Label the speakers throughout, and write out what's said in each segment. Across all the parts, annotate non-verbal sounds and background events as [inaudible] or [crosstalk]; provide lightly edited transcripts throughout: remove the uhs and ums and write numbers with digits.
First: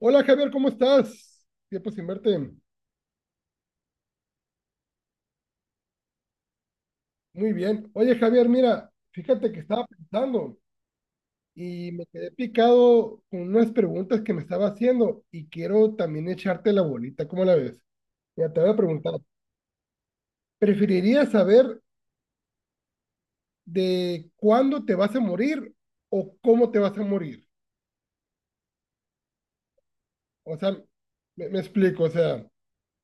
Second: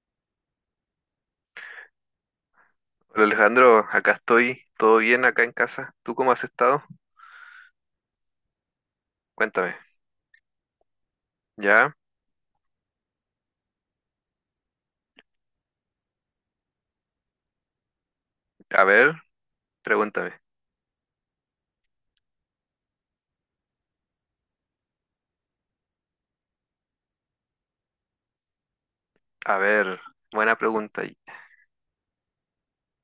Speaker 1: Hola Javier, ¿cómo estás? Tiempo sin verte.
Speaker 2: Hola Alejandro, acá estoy, todo bien acá en casa. ¿Tú cómo has estado?
Speaker 1: Muy bien. Oye Javier, mira, fíjate que
Speaker 2: Cuéntame.
Speaker 1: estaba pensando y
Speaker 2: Ya,
Speaker 1: me quedé picado con unas preguntas que me estaba haciendo y quiero también echarte la bolita, ¿cómo la ves? Ya te voy a
Speaker 2: a
Speaker 1: preguntar,
Speaker 2: ver, pregúntame.
Speaker 1: ¿preferirías saber de cuándo te vas a morir o cómo te vas a morir?
Speaker 2: A ver,
Speaker 1: O
Speaker 2: buena
Speaker 1: sea,
Speaker 2: pregunta.
Speaker 1: me explico, o sea,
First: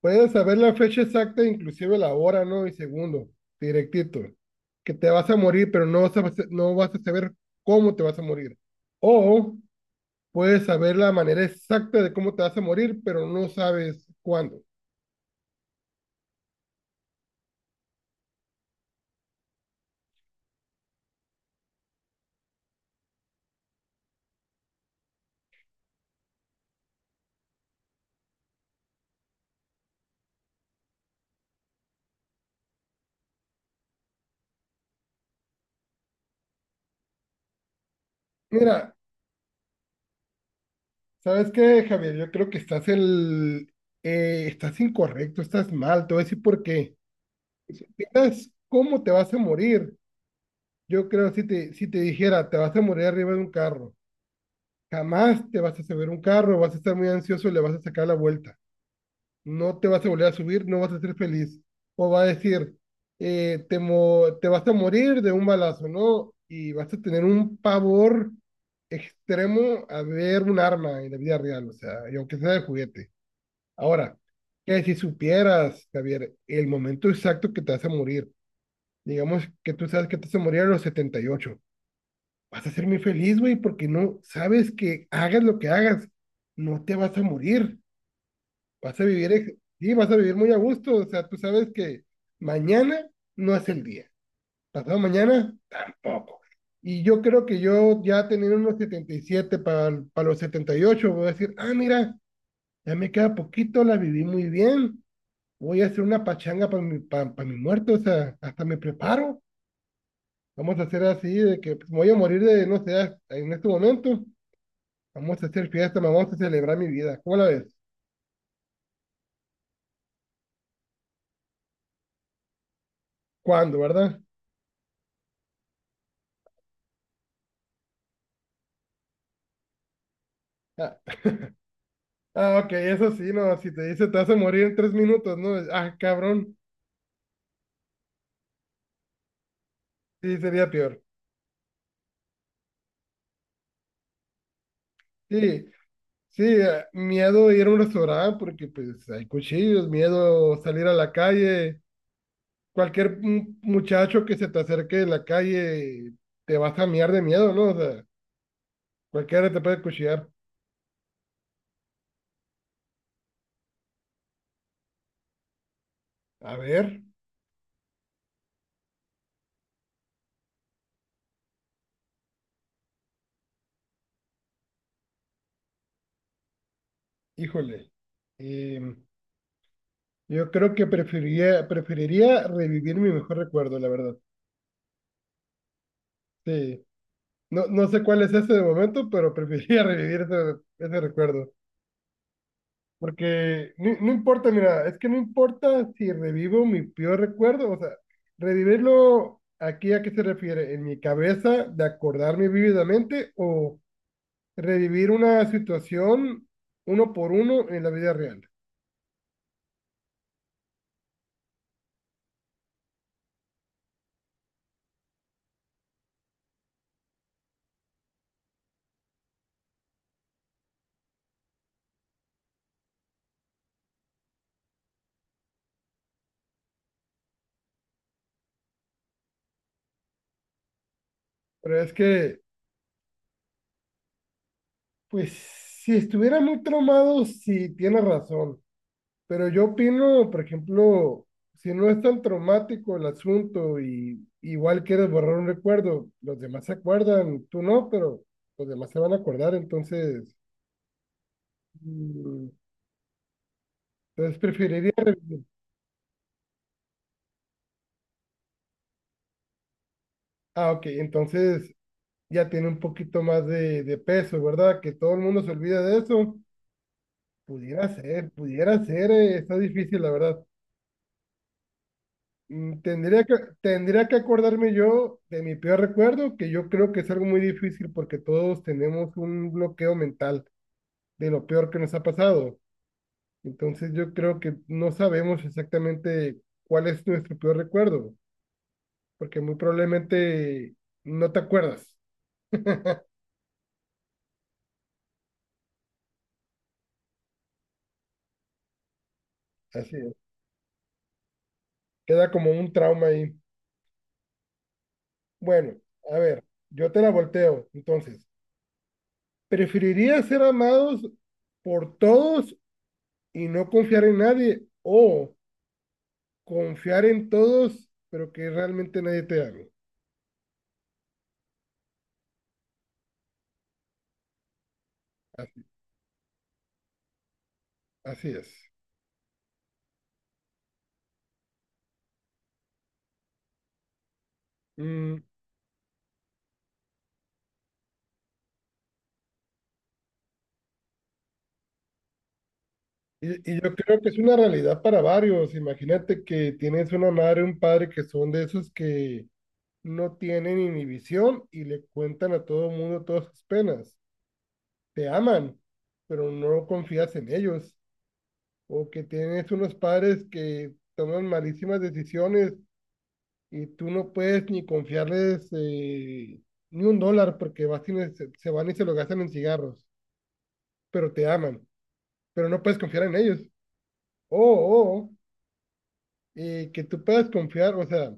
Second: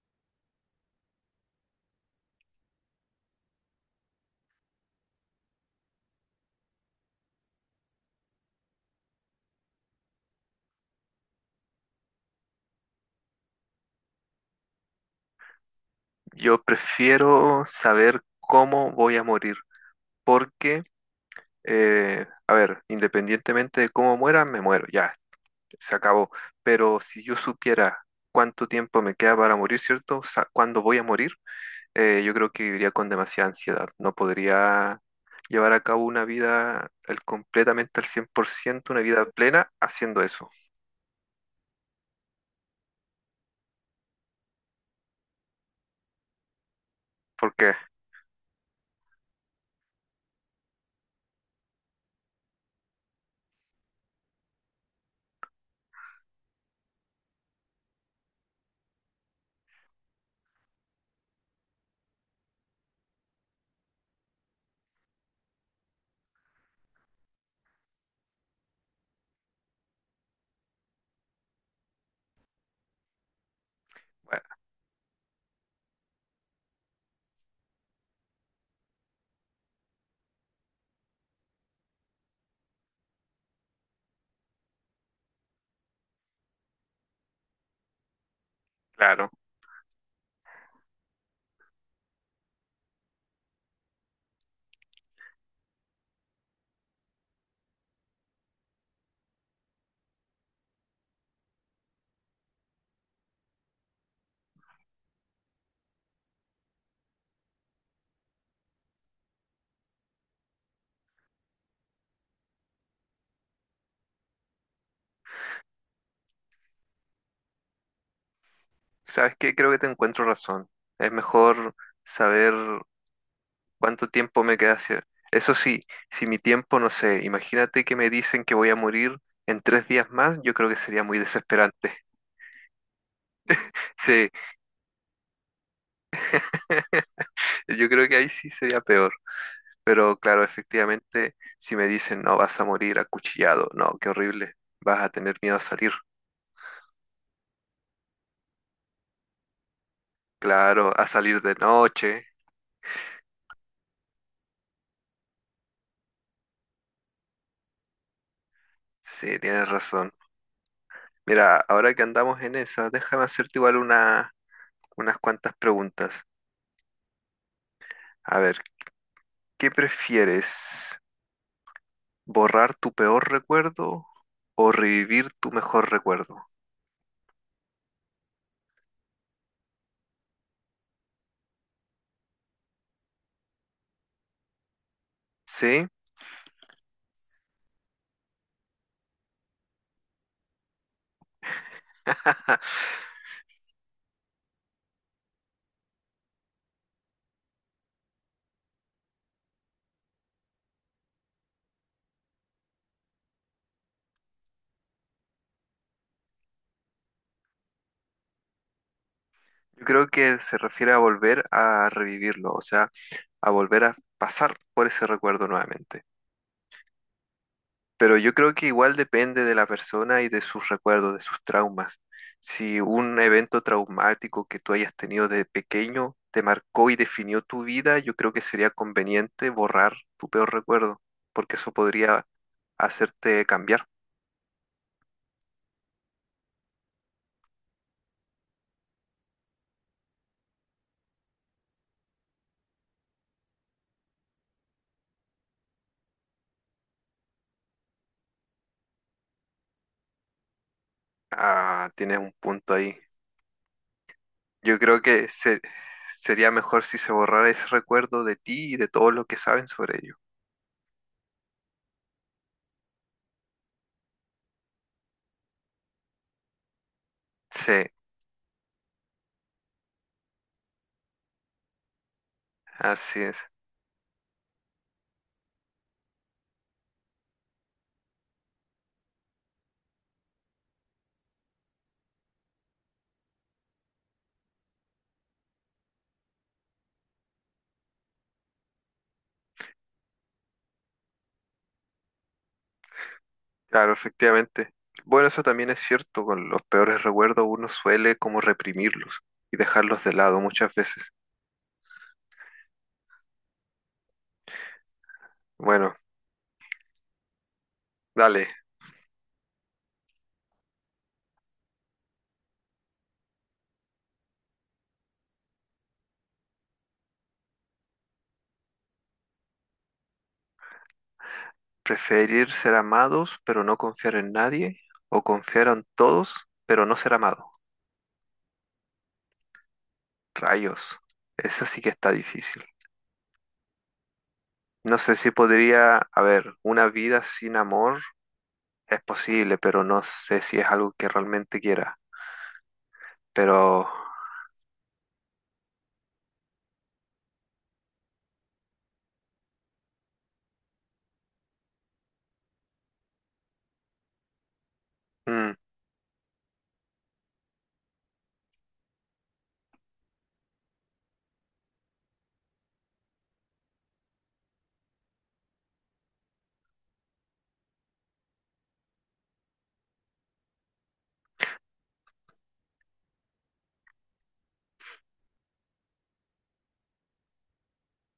Speaker 1: puedes saber la fecha exacta, inclusive la hora, ¿no? Y segundo, directito. Que te vas a morir, pero no vas a saber cómo te vas a morir. O puedes saber la manera exacta de cómo te vas a morir, pero no sabes cuándo.
Speaker 2: Yo prefiero saber cómo voy a morir, porque, a ver, independientemente de cómo muera, me muero, ya, se acabó. Pero si yo supiera cuánto tiempo me queda para morir, ¿cierto? O sea, ¿cuándo voy a morir? Yo creo que viviría con demasiada ansiedad. No podría llevar a cabo una vida completamente al 100%
Speaker 1: Mira,
Speaker 2: una vida plena haciendo eso.
Speaker 1: ¿sabes qué, Javier? Yo creo que estás incorrecto, estás mal. Te voy a decir por qué.
Speaker 2: Porque,
Speaker 1: Si supieras cómo te vas a morir, yo creo si te dijera, te vas a morir arriba de un carro. Jamás te vas a subir un carro, vas a estar muy ansioso y le vas a sacar la vuelta. No te vas a volver a subir, no vas a ser feliz. O va a decir, te vas a morir de un balazo, ¿no? Y vas a tener un pavor extremo a ver un arma en la vida real, o sea, y aunque sea de juguete. Ahora,
Speaker 2: bueno,
Speaker 1: que si supieras, Javier, el momento exacto que te vas a morir, digamos que tú sabes que te vas a morir a los 78. Vas a ser muy feliz, güey, porque no sabes que hagas lo que hagas, no te vas a morir, vas a
Speaker 2: claro,
Speaker 1: vivir, ex- sí, vas a vivir muy a gusto, o sea, tú sabes que mañana no es el día, pasado mañana tampoco. Y yo creo que yo ya teniendo unos 77 para los 78 voy a decir, ah, mira, ya me queda poquito, la viví muy bien, voy a hacer una pachanga para mi, pa' mi muerto, o sea, hasta me preparo. Vamos a hacer así, de que pues, me voy a morir de, no sé, en este momento. Vamos a hacer fiesta, me vamos a celebrar mi vida. ¿Cómo la ves?
Speaker 2: ¿sabes qué? Creo que te encuentro razón. Es mejor saber
Speaker 1: ¿Cuándo,
Speaker 2: cuánto
Speaker 1: verdad?
Speaker 2: tiempo me queda hacer. Eso sí, si mi tiempo, no sé, imagínate que me dicen que voy a morir en 3 días más, yo creo que
Speaker 1: Ah,
Speaker 2: sería muy desesperante.
Speaker 1: ah, ok, eso sí, no, si te dice te vas
Speaker 2: [laughs] Sí,
Speaker 1: a morir en 3 minutos, ¿no? Ah, cabrón,
Speaker 2: yo creo que ahí sí sería peor. Pero
Speaker 1: sí,
Speaker 2: claro,
Speaker 1: sería peor.
Speaker 2: efectivamente, si me dicen, no, vas a morir acuchillado, no, qué horrible, vas a tener miedo a
Speaker 1: Sí,
Speaker 2: salir.
Speaker 1: sí, ah, miedo a ir a un restaurante porque pues hay cuchillos, miedo a salir
Speaker 2: Claro,
Speaker 1: a
Speaker 2: a
Speaker 1: la
Speaker 2: salir de
Speaker 1: calle,
Speaker 2: noche.
Speaker 1: cualquier muchacho que se te acerque en la calle te vas a mear de miedo, ¿no? O sea,
Speaker 2: Sí,
Speaker 1: cualquiera te
Speaker 2: tienes
Speaker 1: puede
Speaker 2: razón.
Speaker 1: cuchillar.
Speaker 2: Mira, ahora que andamos en esa, déjame hacerte igual unas cuantas preguntas.
Speaker 1: A ver,
Speaker 2: A ver, ¿qué prefieres? ¿Borrar tu peor recuerdo o revivir tu mejor recuerdo?
Speaker 1: híjole. em, Yo creo que preferiría revivir mi mejor recuerdo, la verdad.
Speaker 2: ¿Sí?
Speaker 1: Sí. No, no sé cuál es ese de momento, pero preferiría [laughs] revivir ese recuerdo.
Speaker 2: [laughs]
Speaker 1: Porque no importa, mira, es que no importa si revivo mi peor recuerdo, o sea, revivirlo aquí a qué se refiere, en mi cabeza, de acordarme vívidamente, o revivir una situación uno por uno en la vida real.
Speaker 2: Yo creo que se refiere a volver a revivirlo, o sea, a volver a pasar por ese recuerdo nuevamente. Pero yo creo que igual depende de la persona y de sus recuerdos, de sus traumas. Si un evento traumático que tú hayas tenido de pequeño te marcó y definió tu vida, yo creo que sería conveniente borrar tu peor recuerdo, porque eso
Speaker 1: Pero es
Speaker 2: podría
Speaker 1: que,
Speaker 2: hacerte cambiar.
Speaker 1: pues, si estuviera muy traumado, sí, tiene razón. Pero yo opino, por ejemplo, si no es tan traumático el asunto y igual quieres borrar un recuerdo, los demás se acuerdan, tú no, pero los demás se van a acordar,
Speaker 2: Ah, tienes un
Speaker 1: mm,
Speaker 2: punto ahí.
Speaker 1: entonces
Speaker 2: Yo
Speaker 1: preferiría
Speaker 2: creo que
Speaker 1: revivir.
Speaker 2: sería mejor si se borrara ese recuerdo de ti y de todo lo que saben sobre ello.
Speaker 1: Ah, ok, entonces ya tiene un poquito más de peso, ¿verdad? Que todo el mundo se olvida de eso.
Speaker 2: Sí,
Speaker 1: Pudiera ser, está difícil, la verdad. Mm,
Speaker 2: así
Speaker 1: Tendría que,
Speaker 2: es.
Speaker 1: tendría que acordarme yo de mi peor recuerdo, que yo creo que es algo muy difícil porque todos tenemos un bloqueo mental de lo peor que nos ha pasado. Entonces yo creo que no sabemos exactamente cuál es nuestro peor recuerdo, porque muy probablemente no te acuerdas.
Speaker 2: Claro, efectivamente. Bueno, eso también es cierto, con los peores recuerdos uno suele como reprimirlos y
Speaker 1: Así
Speaker 2: dejarlos de
Speaker 1: es.
Speaker 2: lado muchas veces.
Speaker 1: Queda como un trauma ahí. Bueno,
Speaker 2: Bueno,
Speaker 1: a ver, yo te la volteo. Entonces,
Speaker 2: dale,
Speaker 1: ¿preferirías ser amados por todos y no confiar en nadie o confiar en todos, pero que realmente nadie te haga?
Speaker 2: preferir ser amados pero no confiar en nadie o
Speaker 1: Así,
Speaker 2: confiar en todos pero no ser amado.
Speaker 1: así es.
Speaker 2: Rayos, esa sí que está difícil. No sé
Speaker 1: Mm,
Speaker 2: si podría, a ver, una vida sin amor es posible, pero no sé si es algo que realmente quiera.
Speaker 1: y yo
Speaker 2: Pero,
Speaker 1: creo que es una realidad para varios. Imagínate que tienes una madre, un padre que son de esos que no tienen inhibición y le cuentan a todo el mundo todas sus penas. Te
Speaker 2: mm,
Speaker 1: aman, pero no confías en ellos. O que tienes unos padres que toman malísimas decisiones y tú no puedes ni confiarles ni un dólar porque vas y se van y se lo gastan en cigarros, pero te aman, pero no puedes confiar en ellos. O, que tú puedas confiar, o sea,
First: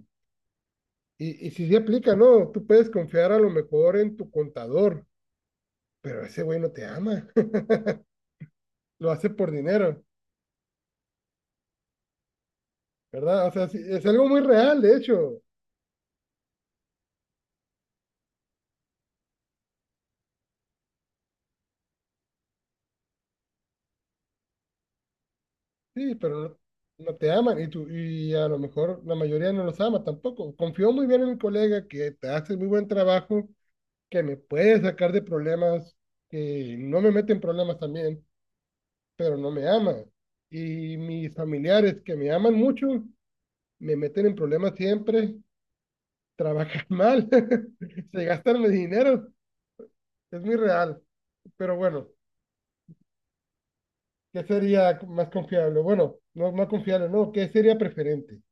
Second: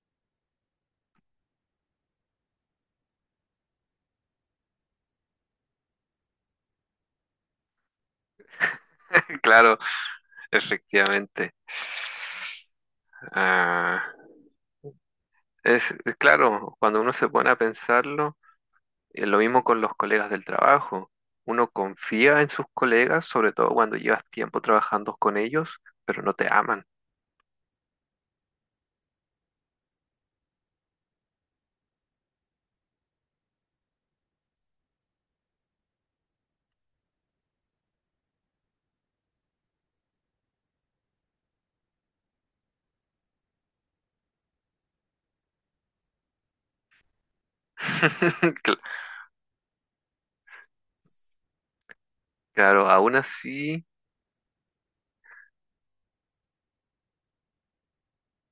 Speaker 1: y si se aplica, no, tú puedes confiar a lo mejor en tu contador, pero ese güey no te ama, [laughs] lo hace
Speaker 2: [laughs]
Speaker 1: por
Speaker 2: claro,
Speaker 1: dinero,
Speaker 2: efectivamente.
Speaker 1: ¿verdad? O sea, sí,
Speaker 2: Ah.
Speaker 1: es algo muy real, de hecho,
Speaker 2: Es claro, cuando uno se pone a pensarlo, lo mismo con los colegas del trabajo. Uno confía en sus colegas, sobre todo cuando llevas tiempo trabajando con ellos,
Speaker 1: sí,
Speaker 2: pero no
Speaker 1: pero
Speaker 2: te
Speaker 1: no.
Speaker 2: aman.
Speaker 1: No te aman y tú, y a lo mejor la mayoría no los ama tampoco. Confío muy bien en mi colega que te hace muy buen trabajo, que me puede sacar de problemas, que no me mete en problemas también, pero no me ama. Y mis familiares que me aman mucho, me meten en problemas siempre, trabajan mal, [laughs] se
Speaker 2: [laughs]
Speaker 1: gastan mi
Speaker 2: Cl-
Speaker 1: dinero, es muy real. Pero bueno,
Speaker 2: Claro,
Speaker 1: ¿qué sería más confiable? Bueno, no más confiable, no, ¿qué sería preferente?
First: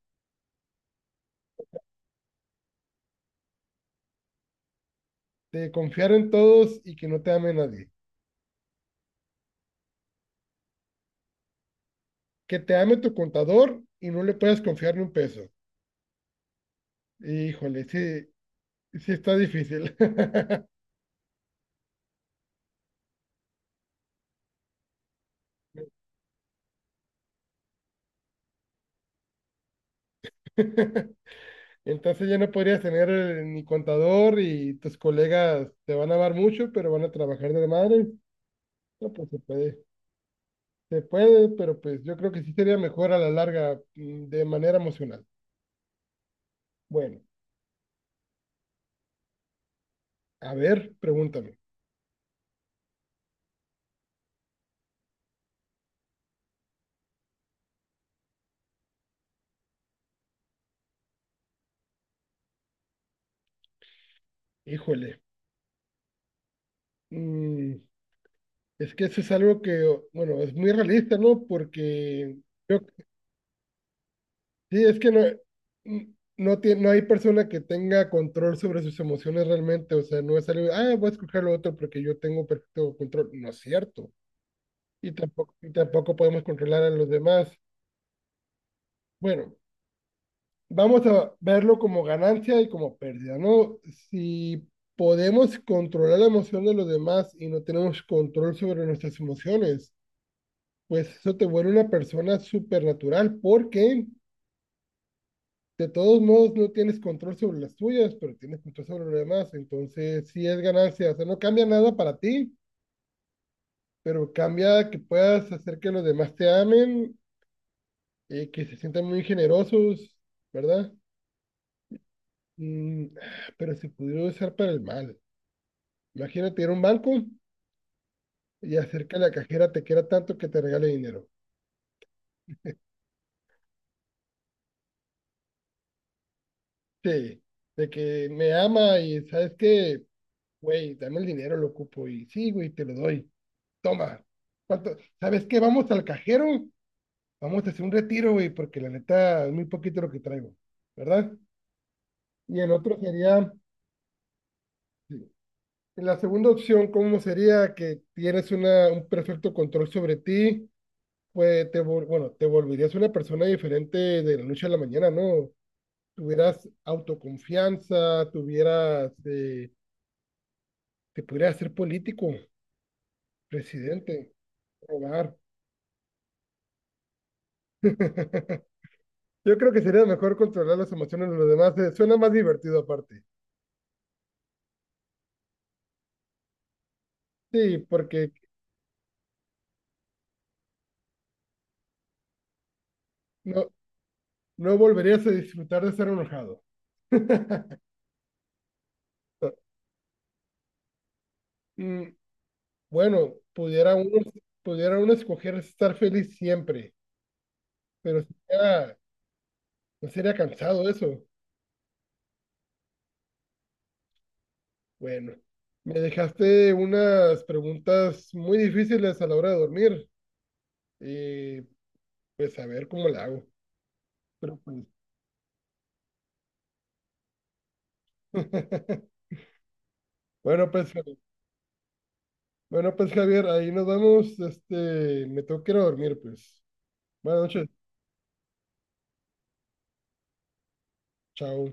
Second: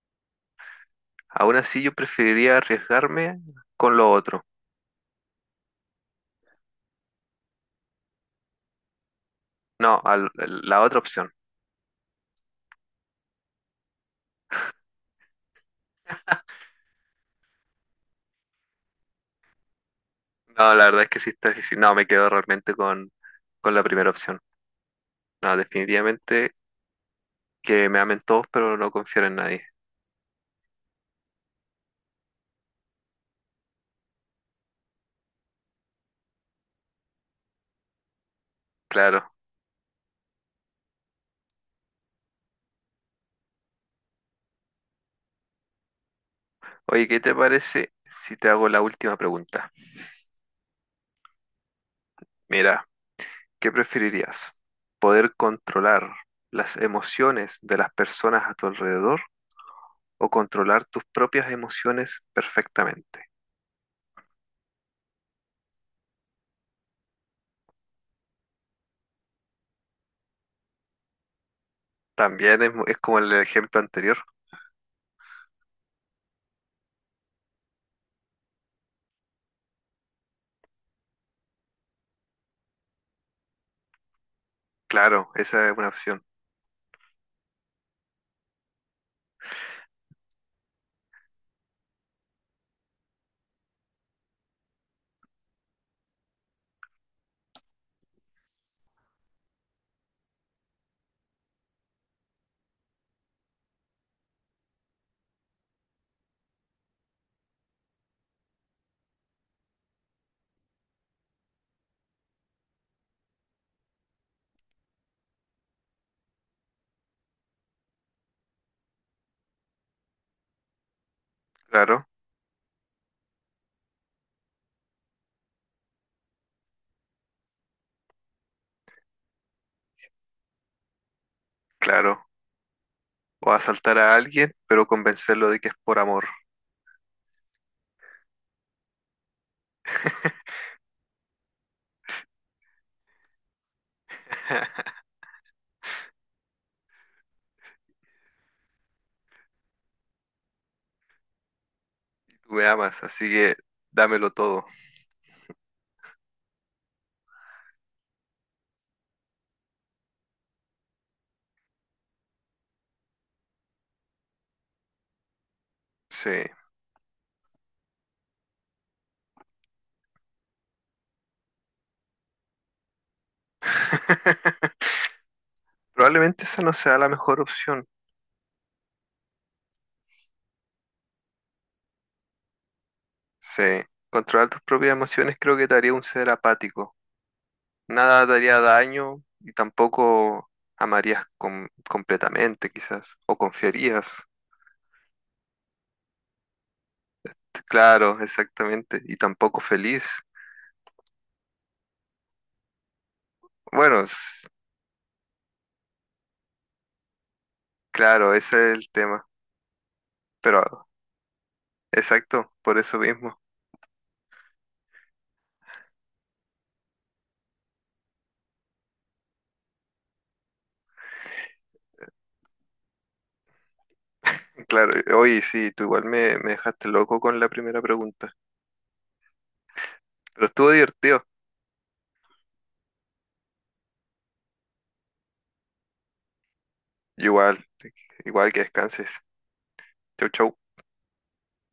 Speaker 2: aún así yo preferiría arriesgarme con lo otro.
Speaker 1: De confiar en todos y que no te ame nadie.
Speaker 2: No, la otra opción.
Speaker 1: Que te ame tu contador y no le puedas confiar ni un peso. Híjole, sí, sí está difícil.
Speaker 2: No, la verdad es que sí está difícil. No, me quedo realmente con la primera opción. No, definitivamente que me amen todos, pero no confiar en nadie.
Speaker 1: [laughs] Entonces ya no podrías tener ni contador y tus colegas te van a amar mucho, pero van a trabajar de madre. No, pues
Speaker 2: Claro.
Speaker 1: se puede, pero pues yo creo que sí sería mejor a la larga, de manera emocional.
Speaker 2: Oye,
Speaker 1: Bueno,
Speaker 2: ¿qué te parece si te hago la última pregunta?
Speaker 1: a ver, pregúntame.
Speaker 2: Mira, ¿qué preferirías? ¿Poder controlar las emociones de las personas a tu alrededor o controlar tus propias emociones perfectamente?
Speaker 1: Híjole, mm, es que eso es algo que, bueno, es muy realista, ¿no? Porque yo,
Speaker 2: Es como el ejemplo anterior.
Speaker 1: sí, es que no hay persona que tenga control sobre sus emociones realmente, o sea, no es algo, ah, voy a escoger lo otro porque yo tengo perfecto control. No es cierto. y
Speaker 2: Claro,
Speaker 1: tampoco,
Speaker 2: esa
Speaker 1: y
Speaker 2: es una
Speaker 1: tampoco
Speaker 2: opción.
Speaker 1: podemos controlar a los demás. Bueno, vamos a verlo como ganancia y como pérdida, ¿no? Si podemos controlar la emoción de los demás y no tenemos control sobre nuestras emociones, pues eso te vuelve una persona supernatural porque de todos modos no tienes control sobre las tuyas, pero tienes control sobre los demás. Entonces, sí es ganancia, o sea, no cambia nada para ti, pero cambia que puedas hacer que los demás te amen, que se sientan muy generosos, ¿verdad?
Speaker 2: Claro,
Speaker 1: Mm, pero si pudiera usar para el mal. Imagínate ir a un banco y hacer que la cajera te quiera tanto que te regale dinero.
Speaker 2: claro. O asaltar a alguien, pero convencerlo de que es por amor.
Speaker 1: Sí, de que me ama y sabes que, güey, dame el dinero, lo ocupo. Y sí, güey, te lo doy. Toma. ¿Cuánto?
Speaker 2: [laughs]
Speaker 1: ¿Sabes qué? Vamos al cajero, vamos a hacer un retiro, güey, porque la neta es muy poquito lo que traigo, ¿verdad?
Speaker 2: Tú
Speaker 1: Y
Speaker 2: me
Speaker 1: el otro
Speaker 2: amas, así
Speaker 1: sería,
Speaker 2: que dámelo todo.
Speaker 1: sí, la segunda opción, ¿cómo sería que tienes un perfecto control sobre ti? Bueno, te volverías una persona diferente de la noche a la mañana, ¿no?
Speaker 2: Sí.
Speaker 1: Tuvieras autoconfianza, te pudieras ser político, presidente,
Speaker 2: [laughs]
Speaker 1: robar.
Speaker 2: Probablemente esa no sea la mejor opción.
Speaker 1: [laughs] Yo creo que sería mejor controlar las emociones de los demás. Suena más divertido aparte.
Speaker 2: Sí, controlar tus propias emociones creo que te haría un ser apático.
Speaker 1: Sí,
Speaker 2: Nada
Speaker 1: porque
Speaker 2: te haría daño y tampoco amarías completamente, quizás, o
Speaker 1: no,
Speaker 2: confiarías.
Speaker 1: no volverías a disfrutar de estar enojado. [laughs]
Speaker 2: Claro, exactamente, y tampoco feliz.
Speaker 1: Mm, Bueno, pudiera
Speaker 2: Bueno,
Speaker 1: uno, pudiera uno escoger estar feliz siempre, pero
Speaker 2: claro, ese es el
Speaker 1: sería,
Speaker 2: tema,
Speaker 1: no sería cansado
Speaker 2: pero
Speaker 1: eso.
Speaker 2: exacto, por eso mismo.
Speaker 1: Bueno, me dejaste unas preguntas muy difíciles a la hora de dormir y pues a ver cómo la hago. Pero pues,
Speaker 2: Claro, oye, sí, tú igual me dejaste loco con la primera pregunta,
Speaker 1: [laughs]
Speaker 2: pero
Speaker 1: Bueno,
Speaker 2: estuvo
Speaker 1: pues, Javi-
Speaker 2: divertido.
Speaker 1: bueno, pues, Javier, ahí nos vamos. Me tengo que ir a dormir, pues. Buenas
Speaker 2: Igual,
Speaker 1: noches.
Speaker 2: igual que descanses. Chau, chau.
Speaker 1: Chao.